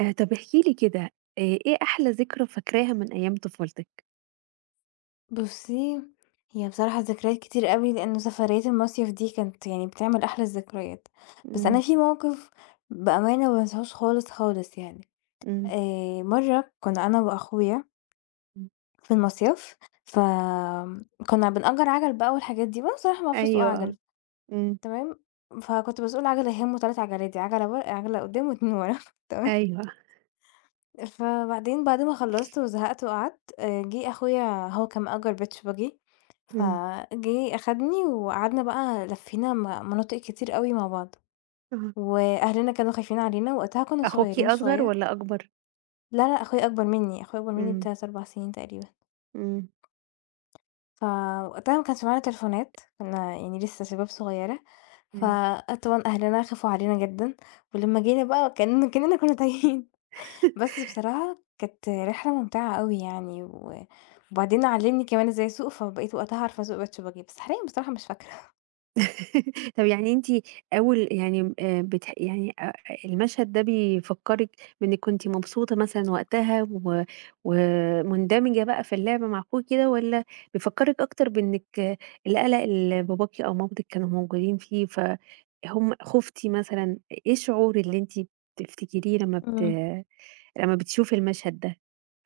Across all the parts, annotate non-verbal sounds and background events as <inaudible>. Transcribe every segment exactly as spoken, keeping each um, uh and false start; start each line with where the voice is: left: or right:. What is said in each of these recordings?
right: آآ طب احكِ لي كده، آآ إيه أحلى ذكرى فاكراها من أيام طفولتك؟
left: بُصّي، هي بصراحة ذكريات كتير أوي، لإن سفرية المصيف دي كانت يعني بتعمل أحلى الذكريات، بس أنا
right: إمم،
left: في موقف بأمانة ما بانساهوش خالص، خالص يعني.
right: إمم،
left: آآ مرّة كنا أنا وأخويا
right: إمم.
left: في المصيف، فكنا بنأجّر عَجَل بقى والحاجات دي، وأنا بصراحة ما باعرفش أسوق
right: أيوه، آه.
left: عَجَل،
right: إمم.
left: تمام. فكنت باسوق العَجَلة هي أُم تلات عَجَلات دي، عَجَلة ورا عَجَلة قدّام و2 ورا <laughs> تمام.
right: أيوه.
left: فبعدين بعد ما خلّصت وزهقت وقعدت، آآ، جِه أخويا هو كان مأجّر بيت شبابيك،
right: إمم.
left: فجِه أخدني وقعدنا بقى لفّينا م مناطق كتير أوي مع بعض،
right: آه.
left: وأهلنا كانوا خايفين علينا، وقتها كنا
right: أخوكِ
left: صغيّرين
right: أصغر
left: شوية.
right: والّا أكبر؟
left: لا، لأ، أخويا أكبر منّي، أخويا أكبر منّي
right: إمم،
left: ب3، أربع سنين تقريبًا.
right: إمم.
left: فوقتها ما كانش معانا تليفونات، كنا يعني لسه شباب صغيّرة،
right: أيوه.
left: فطبعًا أهلنا خافوا علينا جدًا، ولمّا جينا بقى كإن كإننا كنا تايهين.
right: <laughs>
left: بس بصراحة كانت رحلة ممتعة أوي يعني و وبعدين علّمني كمان إزاي أسوق، فبقيت وقتها عارفة أسوق باتشوباجي، بس حاليًا بصراحة مش فاكرة.
right: <laughs> طب يعني أنتِ أول يعني م آآ بتح يعني أ المشهد ده بيفكّرِك بإنِّك كنتِ مبسوطة مثلًا وقتها و ومندمجة بقى في اللعبة مع أخوكِ كده والّا بيفكّرِك أكتر بإنِّك آه، القلق اللي باباكِ أو مامتِك كانوا موجودين فيه، فهُم خُفتِ مثلًا، إيه الشعور اللي أنتِ بتفتكريه لمّا بت
left: إمم.
right: لمّا بتشوفي المشهد ده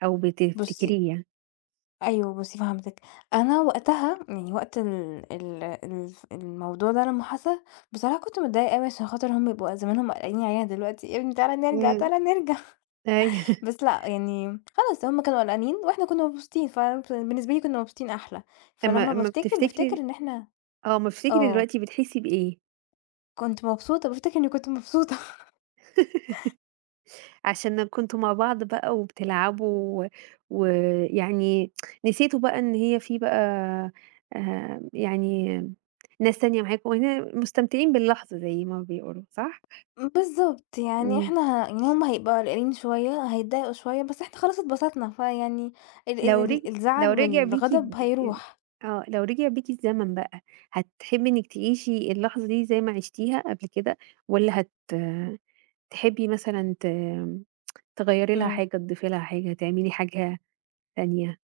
right: أو
left: بُصّي
right: بتفتكريه يعني؟
left: أيوه بُصّي فهمتِك، أنا وقتها يعني وقت ال ال الف الموضوع ده لمّا حصل، بصراحة كنت متضايقة أوي عشان خاطر هُم بيبقوا زمانهم قلقانين علينا دلوقتي، يا ابني تعالَ نرجع، تعالَ
right: إمم،
left: نرجع.
right: أيوه،
left: <laughs>
right: <laughs>
left: بس لأ يعني خلاص هُم كانوا قلقانين وإحنا كنا مبسوطين، فبالنسبة لي كنا مبسوطين أحلى،
right: أمّا
left: فلمّا
right: أمّا
left: بافتكر بافتكر
right: بتفتكري
left: إن إحنا
right: آه، أمّا بتفتكري
left: آه،
right: دلوقتي بتحسّي بإيه؟
left: كنت مبسوطة، بافتكر إني كنت مبسوطة.
right: <laughs> عشان كنتم مع بعض بقى وبتلعبوا و ويعني نسيتوا بقى إن هي في بقى آآ يعني ناس تانية معاكم، وهنا مستمتعين باللحظة زي ما بيقولوا صح؟
left: بالضبط، يعني
right: إمم،
left: إحنا ه... يعني هُم هيبقوا قلقانين شوية، هيتضايقوا شوية، بس إحنا خلاص اتبسطنا، فيعني ال
right: لو
left: ال
right: رج
left: ال- الزعل
right: لو رجع بيكِ
left: والغضب
right: الد
left: هيروح.
right: آه، لو رجع بيكِ الزمن بقى، هتحبي إنِّك تعيشي اللحظة دي زي ما عشتيها قبل كده، والّا هت تحبي مثلًا ت تغيّري لها
left: إمم.
right: حاجة، تضيفي لها حاجة، تعملي حاجة تانية؟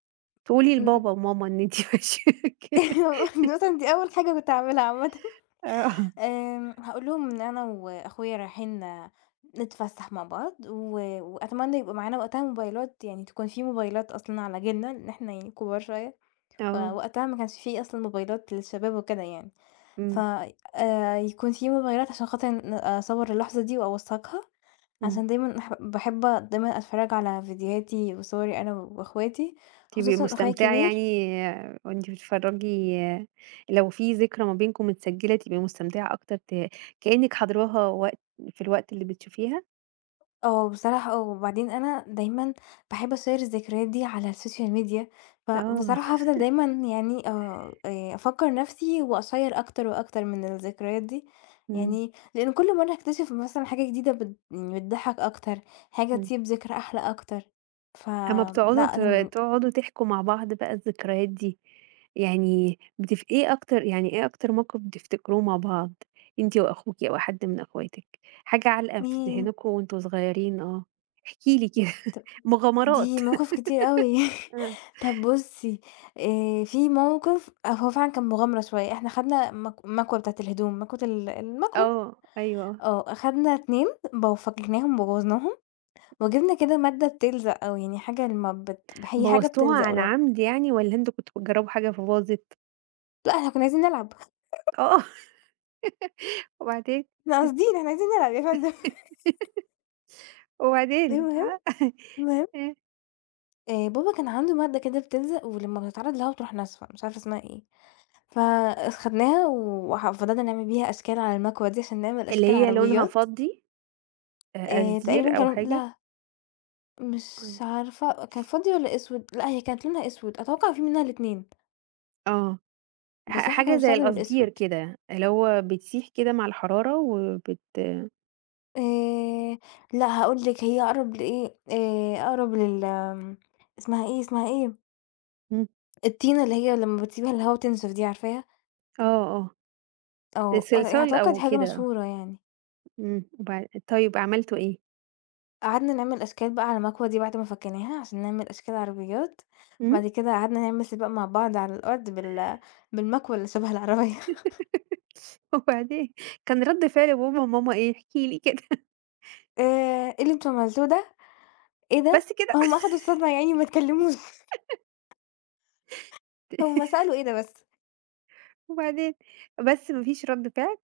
right: تقولي
left: إمم.
right: لبابا وماما إن أنتِ <laughs> ماشية كده.
left: <laughs> مثلًا دي أول حاجة كنت هاعملها عامةً.
right: آه،
left: آمم، هاقول لهم إن أنا وأخويا رايحين نتفسح مع بعض، و وأتمنى يبقى معانا وقتها موبايلات، يعني تكون في موبايلات أصلًا على جيلنا، لإن إحنا يعني كبار شوية،
right: آه،
left: فوقتها ما كانش في أصلًا موبايلات للشباب وكده يعني. ف
right: إمم،
left: آآ يكون في مغيّرات عشان خاطر ن أصوّر اللحظة دي وأوثّقها،
right: إمم،
left: عشان دايمًا أح باحب دايمًا أتفرّج على فيديوهاتي وصوري أنا وأخواتي،
right: تبقي
left: خصوصًا أخويا
right: مستمتعة يعني
left: الكبير.
right: وأنتِ بتتفرّجي لو في ذكرى ما بينكم متسجّلة تبقي مستمتعة أكتر ت كإنِّك حاضراها وقت في الوقت اللي بتشوفيها؟
left: آه، بصراحة آه، وبعدين أنا دايمًا باحب أشيّر الذكريات دي على الsocial media،
right: آه،
left: فبصراحة هافضل دايمًا يعني آآ آآ أفكّر نَفْسي وأشيّر أكتر وأكتر من الذكريات دي،
right: إمم،
left: يعني لإن كل مرّة أكتشف مثلًا حاجة جديدة بت يعني بتضحّك أكتر، حاجة
right: إمم.
left: تسيب ذكرى أحلى أكتر. ف
right: أمّا
left: لأ
right: بتقعدوا ت
left: يعني
right: تقعدوا تحكوا مع بعض بقى الذكريات دي، يعني بتف إيه أكتر يعني إيه أكتر موقف بتفتكروه مع بعض أنتِ وأخوكِ أو حد من أخواتِك؟ حاجة علقة في
left: ياه!
right: ذهنكم وأنتم صغيرين آه، احكي لي كده
left: طب
right: <laughs>
left: دي
right: مغامرات.
left: مواقف كتير أوي.
right: آه،
left: <laughs> طب بُصّي، آآ في موقف آه، هو فعلًا كان مغامرة شوية، إحنا خدنا مك المكوة بتاعة الهدوم، مكوة ال المكوة.
right: آه، أيوه،
left: آه، أخدنا اتنين ب وفككناهم بوّظناهم وجِبنا كده مادة بتلزق أو يعني حاجة لمّا بت هي حاجة
right: بوظتوها
left: بتلزق
right: عن
left: ولمّا
right: عمد يعني والّا أنتم كنتم بتجربوا حاجة فباظت؟
left: لأ إحنا كنّا عايزين نلعب،
right: آه، <laughs> وبعدين،
left: إحنا قاصدين إحنا عايزين نلعب يا فندم. <laughs>
right: وبعدين
left: المهم،
right: <laughs> ع
left: المهم آآ بابا كان عنده مادة كده بتلزق ولمّا بتتعرض لهوا بتروح ناشفة، مش عارفة اسمها إيه. فخدناها وح فضلنا نعمل بيها أشكال على المكوة دي عشان نعمل
right: اللي
left: أشكال
right: هي لونها
left: عربيات.
right: فضي، آآ
left: آآ تقريبًا
right: قصدير أو
left: كانوا
right: حاجة؟
left: لأ مش
right: إمم،
left: عارفة كان فضي والّا أسود؟ لأ هي كانت لونها أسود، أتوقع في منها الاتنين،
right: آه. ح
left: بس إحنا كنا
right: حاجة زي
left: بنستخدم
right: القصدير
left: الأسود.
right: كده، اللي هو بتسيح كده مع الحرارة وبت
left: آآ لأ هاقول لِك هي أقرب لإيه، آآ أقرب لل آمم اسمها إيه، اسمها إيه،
right: إمم،
left: الطينة اللي هي لمّا بتسيبيها الهوا تنشف دي عارفاها؟
right: آه، آه،
left: آه، أ
right: صلصال
left: أتوقع دي
right: أو
left: حاجة
right: كده،
left: مشهورة يعني.
right: إمم، وبع طيب عملتوا إيه؟
left: قعدنا نعمل أشكال بقى على المكوة دي بعد ما فكّيناها عشان نعمل أشكال عربيات،
right: إمم، <laughs>
left: بعد كده قعدنا نعمل سباق مع بعض على الأرض بال بالمكوة اللي شبه العربية. <laughs>
right: وبعدين؟ كان رد فعل بابا وماما إيه؟ احكِ لي كده. <laughs>
left: آآ، إيه اللي أنتم عملتوه ده؟ إيه ده؟
right: بس كده؟
left: هُم أخدوا الصدمة يا عيني ما
right: <laughs>
left: اتكلموش. <laughs> هُم سألوا إيه ده بس،
right: وبعدين؟ بس ما فيش رد فعل؟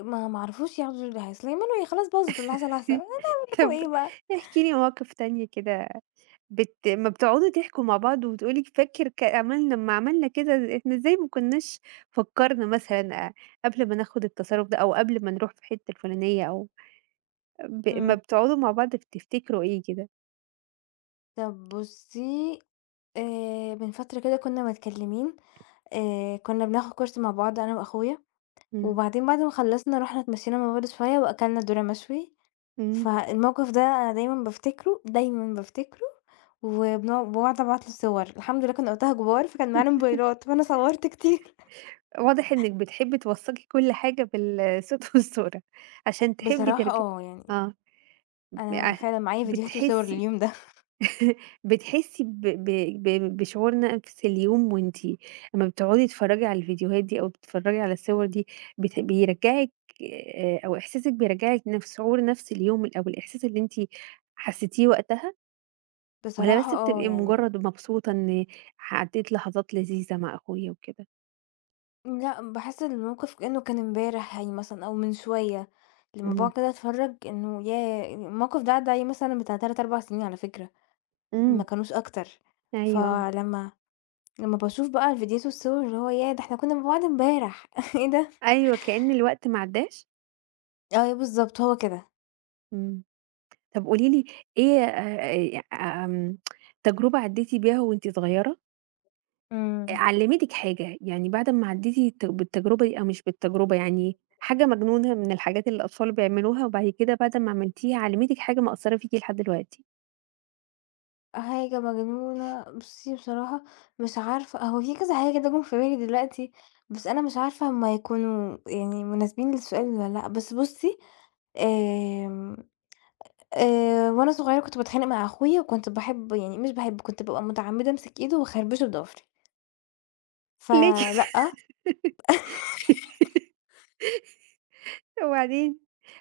left: ما ما عرفوش ياخدوا اللي هيحصل، يا منوي خلاص باظت اللي حصل حصل أنا
right: <laughs>
left: هاعمل لكم
right: طب
left: إيه بقى؟
right: احكِ لي مواقف تانية كده. بت أمّا بتقعدوا تحكوا مع بعض وتقولي فاكر ك عملنا لمّا عملنا كده إحنا إزاي ما كناش فكّرنا مثلًا آآ قبل ما ناخد التصرُّف ده أو قبل ما نروح في الحتّة الفُلانية أو ب أمّا
left: إمم.
right: بتقعدوا مع بعض بتفتكروا إيه كده؟
left: طب بُصّي آآ، من فترة كده كنا متكلمين، آآ، كنا بناخد كورس مع بعض أنا وأخويا
right: إمم،
left: وبعدين بعد ما خلّصنا رُحنا اتمشينا مع بعض شوية وأكلنا ذرة مشوي،
right: إمم.
left: فالموقف ده أنا دايمًا بافتكره، دايمًا بافتكره وبنوع باقعد أبعت له صور، الحمد لله كنا وقتها كبار فكان معانا موبايلات، فأنا صوّرت كتير. <laughs>
right: واضح إنِّك بتحبّي توثّقي كل حاجة بالصوت <laughs> والصورة عشان تحبّي
left: بصراحة
right: ترج
left: آه، يعني
right: آه. ب
left: أنا
right: ع
left: فعلًا معايا فيديوهات وصور
right: بتحسّي
left: لليوم ده.
right: <laughs> بتحسي ب ب ب بشعور نَفْس اليوم وأنتِ أمّا بتقعدي تتفرّجي على الفيديوهات دي أو بتتفرّجي على الصور دي بت بيرجّعِك آآ أو إحساسِك بيرجّعِك نَفْس شعور نَفْس اليوم ال أو الإحساس اللي أنتِ حسّيتيه وقتها
left: <laughs>
right: والّا
left: بصراحة
right: بس
left: آه،
right: بتبقي
left: يعني
right: مُجرّد مبسوطة إن عدّيت لحظات لذيذة مع أخويا وكده؟
left: لأ، باحس الموقف كإنه كان امبارح يعني مثلًا أو من شوية، لمّا باقعد
right: اهم.
left: كده أتفرّج إنه ياه! الموقف ده عدّى عليه مثلًا بتاع تلاتة، أربعة سنين على فكرة، ما
right: إمم.
left: كانوش أكتر،
right: أيوه آه.
left: فلمّا لمّا باشوف بقى الفيديوهات والصور اللي هو ياه! ده إحنا كنا مع بعض امبارح <laughs> إيه ده؟
right: أيوه، كإن الوقت ما عدّاش؟
left: أيوه بالضبط هو كده.
right: إمم. طب قولي لي إيه آآ آمم تجربة عدّيتِ بيها وأنتِ صغيرة؟
left: إمم.
right: علّمتِك حاجة، يعني بعد أمّا عدّيتِ الت بالتجربة دي أو مش بالتجربة، يعني حاجة مجنونة من الحاجات اللي الأطفال بيعملوها وبعد كده بعد ما عملتيها علّمتِك حاجة مأثّرة فيكِ لحد دلوقتي.
left: حاجة مجنونة بُصّي بصراحة مش عارفة هو في كذا حاجة كده جُم في بالي دلوقتي، بس أنا مش عارفة هُم هيكونوا يعني مناسبين للسؤال والّا لأ، بس بُصّي آمم، آآ، وأنا صغيرة كنت باتخانق مع أخويا وكنت باحب يعني مش باحب كنت بابقى متعمدة أمسك إيده واخربشه بضفري،
right: ليه كده؟
left: فلأ،
right: <laughs> وبعدين؟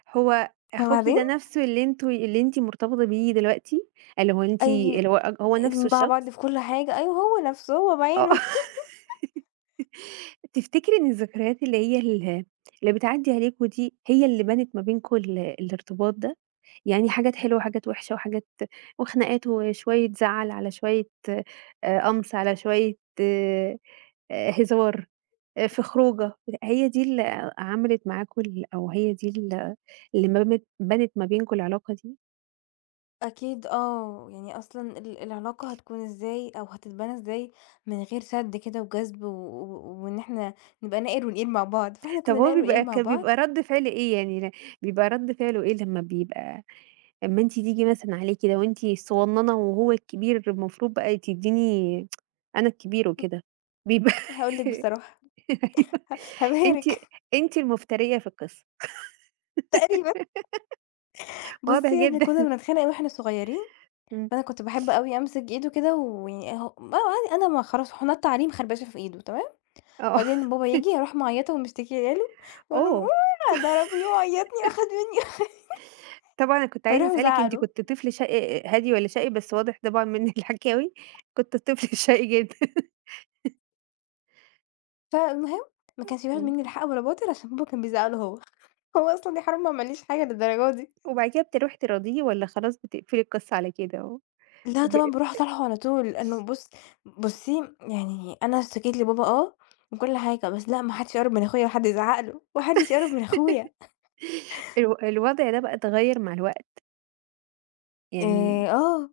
right: هو أخوكِ
left: فبعدين
right: ده نَفْسه اللي أنتم اللي أنتِ مرتبطة بيه دلوقتي؟ اللي هو أنتِ
left: أي
right: اللي هو هو نَفْسه
left: ال مع بعض
right: الشخص؟
left: في كل حاجة أيوه هو نفسه هو
right: آه.
left: بعينه.
right: <laughs> تفتكري إن الذكريات اللي هي ال اللي بتعدّي عليكم دي هي اللي بنت ما بينكم ال الارتباط ده؟ يعني حاجات حلوة وحاجات وحشة وحاجات وخناقات وشوية زعل على شوية آآ قمْص على شوية آآ هزار آه، في خروجة، هي دي اللي عملت معاكم ال أو هي دي ال اللي ما بنت بنت ما بينكم العلاقة دي؟
left: أكيد آه، يعني أصلًا ال العلاقة هتكون إزاي أو هتتبنى إزاي من غير سَد كده وجذب و و وإن إحنا نبقى ناقر ونقيل مع بعض، فإحنا
right: طب
left: كنا
right: هو
left: ناقر ونقيل
right: بيبقى
left: مع
right: ك
left: بعض.
right: بيبقى رَد فعل إيه يعني، ل- بيبقى رَد فعله إيه لمّا بيبقى لمّا أنتِ تيجي مثلًا عليه كده وأنتِ الصغنّنة وهو الكبير المفروض بقى تدّيني <tsk> أنا الكبير وكده، بيبقى
left: هاقول لِك
right: <laughs>
left: بصراحة
right: أيوه. أنتِ
left: هابارك.
right: أنتِ المفترية في القصة،
left: <laughs> تقريبًا.
right: واضح
left: بُصّي إحنا
right: جدًا
left: كنا
right: <laughs>
left: بنتخانق أوي وإحنا صغيرين،
right: إمم،
left: فأنا كنت باحب أوي أمسك إيده كده ويعني أهو بقى أنا ما خلاص حُنيّا التعليم خربشة في إيده تمام،
right: آه،
left: بعدين بابا ييجي أروح معيّطة ومشتكية له وأقول له:
right: أوه!
left: "أوه، ضربني وعيّطني وأخَد مني".
right: طبعًا أنا كنت
left: <laughs>
right: عايزة
left: فيروح
right: أسألِك
left: مزعّق
right: أنتِ
left: له.
right: كنتِ طفل شقي هادي والّا شقي؟ بس واضح طبعًا من <laughs> الحكاوي. كنت طفل <laughs> شقي جدًا.
left: فالمهم ما كانش بياخد
right: إمم،
left: منّي لا حق ولا باطل عشان بابا كان بيزعق له هو. <laughs> هو أصلًا يا حرام ما عملّيش حاجة للدرجة دي.
right: وبعد كده بتروحي تراضيه والّا خلاص بتقفلي القصة على كده؟
left: لأ
right: وب
left: طبعًا باروح أصالحه على طول، لإنه بُص بُصّي يعني أنا اشتكيت لبابا آه وكل حاجة، بس لأ ما حدش يقرّب من أخويا ولا حد يزعق له، ما حدش يقرّب من أخويا.
right: الو الوضع ده بقى اتغيّر مع الوقت،
left: آآ
right: يعني
left: آه،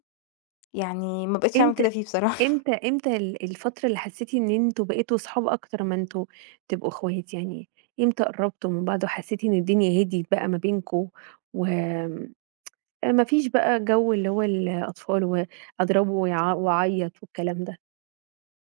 left: يعني ما بقيتش أعمل
right: إمتى
left: كده فيه بصراحة.
right: إمتى إمتى ال الفترة اللي حسيتِ إن أنتم بقيتوا صحاب أكتر ما أنتم تبقوا إخوات يعني، إمتى قرّبتوا من بعض وحسيتِ إن الدنيا هديت بقى ما بينكم و ما فيش بقى جو اللي هو الأطفال وأضربه ويع وأعيّط والكلام ده،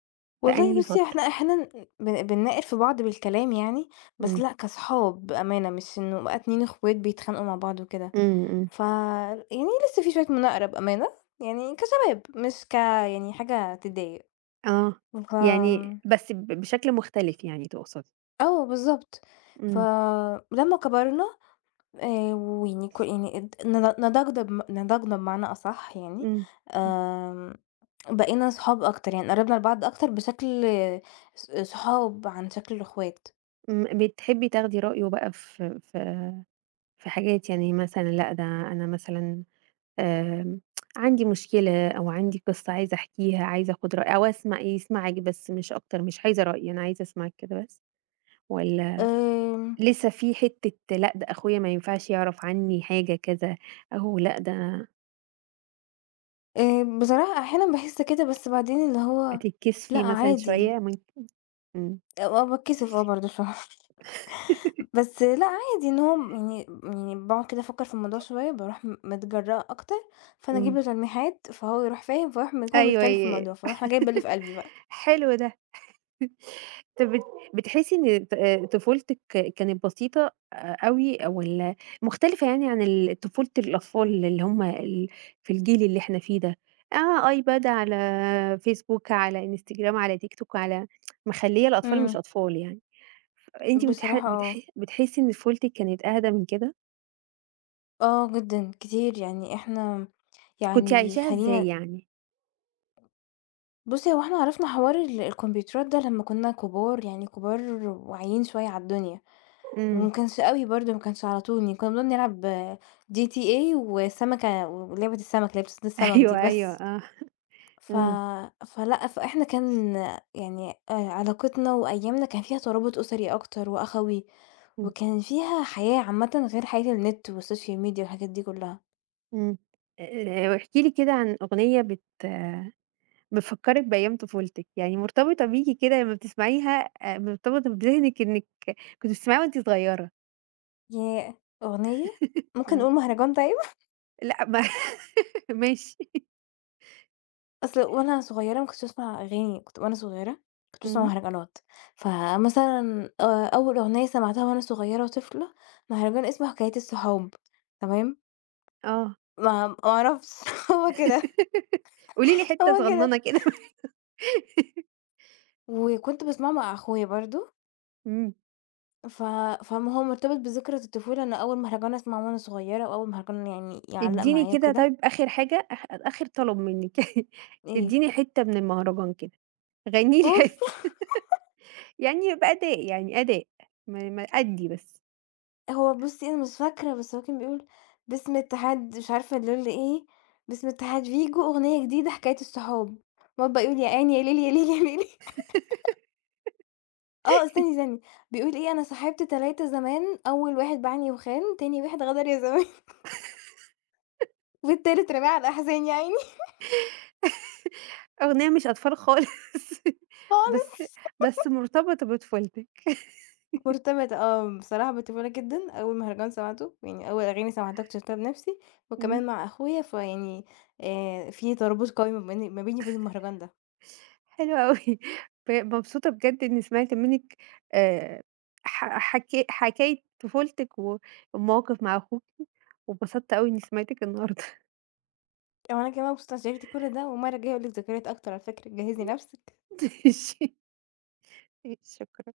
left: <laughs>
right: في
left: والله
right: أنهي
left: بُصّي
right: فترة؟
left: إحنا أحيانًا بن بنناقد في بعض بالكلام يعني، بس
right: إمم.
left: لأ كاصحاب بأمانة، مش إنه بقى اتنين اخوات بيتخانقوا مع بعض وكده.
right: إمم، إمم.
left: ف يعني لسه في شوية مناقرة بأمانة، يعني كشباب مش ك يعني حاجة تضايق.
right: آه.
left: ف
right: يعني
left: آمم،
right: بس ب بشكل مختلف يعني تقصدي.
left: آه بالضبط.
right: إمم،
left: فلمّا كبرنا آآ، ويعني ك يعني اد ن نضجنا بم نضجنا بمعنى أصح يعني،
right: إمم، إمم.
left: آمم، بقينا صحاب أكتر، يعني قربنا لبعض أكتر بشكل ص صحاب عن شكل الأخوات.
right: إمم، بتحبي تاخدي رأيه بقى في في في حاجات يعني مثلًا لأ، ده أنا مثلًا آمم، عندي مشكلة أو عندي قصة عايزة أحكيها، عايزة آخُد رأي أو أسمع يسمعِك بس مش أكتر، مش عايزة رأي، أنا عايزة أسمعِك كده بس والّا
left: آمم،
right: لسه في حتّة لأ، ده أخويا ما ينفعش يعرف عنّي حاجة كذا، أو لأ، ده أنا
left: آآ، بصراحة أحيانًا باحس كده بس بعدين اللي هو لأ
right: بتتكسفي مثلًا
left: عادي،
right: شوية ممكن. إمم،
left: آه باتكسف آه برضه شوية. بس لأ عادي إن هو م يعني يعني باقعد كده أفكّر في الموضوع شوية، باروح م متجرأة أكتر، فأنا أجيب
right: إمم،
left: له تلميحات، فهو يروح فاهم، فيروح م
right: <laughs>
left: هو
right: أيوه
left: متكلّف في
right: ي
left: الموضوع، فاروح أنا جايبة اللي في قلبي بقى.
right: حلو ده. طَب بت بتحسّي إن ط آآ طفولتِك كانت بسيطة أ أوي والّا مختلفة يعني عن ال طفولة الأطفال اللي هم ال في الجيل اللي إحنا فيه ده؟ آه، iPad على فيسبوك، على إنستجرام، على تيك توك، على مخلّية الأطفال مش
left: إمم.
right: أطفال يعني. أنتِ بتح
left: بصراحة آه،
right: بتح بتحسّي إن طفولتِك كانت أهدى من كده؟
left: آه جدًا كتير، يعني إحنا
right: كنتِ
left: يعني
right: عايشاها
left: خلّينا.
right: إزاي يعني؟
left: بُصّي هو إحنا عرفنا حوار ال الكمبيوترات ده لمّا كُنّا كبار، يعني كبار واعيين شوية على الدنيا،
right: إمم.
left: وما كانش أوي برضه ما كانش على طول، يعني كُنّا بنقعد نلعب جي تي إي وسمكة ولعبة السمك اللي هي بتصطاد
right: <laughs>
left: السمك دي
right: أيوه، أيوه،
left: بس.
right: آه.
left: ف
right: إمم،
left: فلأ، فإحنا كان يعني آآ علاقتنا وأيامنا كان فيها ترابط أسري أكتر وأخَوي،
right: إمم،
left: وكان فيها حياة عامةً غير حياة النت والسوشيال ميديا والحاجات دي كلّها.
right: إمم. آآ، واحكِ لي كده عن أغنية بت بتفكّرِك بأيام طفولتِك، يعني مرتبطة بيكِ كده لمّا بتسمعيها آآ، مرتبطة بذهنِك إنِّك كنتِ بتسمعيها وأنتِ صغيّرة.
left: ياه! أغنية،
right: <laughs>
left: ممكن
right: آه.
left: نقول مهرجان طيب؟ <laughs>
right: لأ ما <laughs> ماشي.
left: أصل وأنا صغيّرة ما كنتش باسمع أغاني، كنت وأنا صغيّرة كنت باسمع
right: إمم.
left: مهرجانات، فمثلًا آآ أول أغنية سمعتها وأنا صغيّرة طفلة، مهرجان اسمه حكاية الصحاب تمام؟
right: آه.
left: ما ما أعرفش. <laughs> هو كده،
right: <laughs> قولي لي حتّة
left: هو كده.
right: صغنّنة كده.
left: وكنت باسمعه مع أخويا برضه.
right: إمم.
left: ف فما هو مرتبط بذكرى الطفولة، أنا أول مهرجان أسمعه وأنا صغيرة وأول مهرجان يعني يعلّق
right: ادّيني
left: معايا
right: كده
left: وكده
right: طيب آخر حاجة آخ آخر طلب منِّك <laughs>
left: إيه.
right: ادّيني حتّة من المهرجان كده، غنّي لي
left: أوف!
right: حتّة
left: <laughs>
right: <laughs> يعني يبقى أداء يعني أداء ما ما أدّي بس.
left: هو بُصّي أنا مش فاكرة، بس هو كان بيقول باسم اتحاد مش عارفة الليل إيه، باسم اتحاد فيجو أغنية جديدة حكاية الصحاب، وأقعد بقى يقول يا عيني يا ليل يا ليل يا ليل. <laughs>
right: <laughs>
left: آه استني، استني بيقول إيه أنا صاحبت تلاتة زمان، أول واحد باعني وخان، تاني واحد غدر يا زمان، <laughs> والتالت رماه على الأحزان يا عيني. <laughs>
right: أغنية مش أطفال خالص <laughs> بس
left: خالص.
right: بس مرتبطة بطفولتِك،
left: مرتبطة آه، بصراحة بالطفولة جدًا، أول مهرجان سمعته يعني أول أغاني سمعتها اكتشفتها بنفسي،
right: إمم،
left: وكمان مع أخويا فيعني آآ، في ترابط قوي ما بين ما بيني وبين المهرجان ده،
right: حلو أوي <laughs> ب مبسوطة بجد إني سمعت منِّك آآ ح حكا حكاية طفولتِك و والمواقف مع أخوكِ، واتبسطت أوي إني سمعتِك النهارده.
left: وأنا كمان مبسوطة إني شاركت كل ده، والمرة الجاية هاقول لِك ذكريات أكتر على فكرة جهّزي نفسِك.
right: <laughs> ماشي. شكرًا.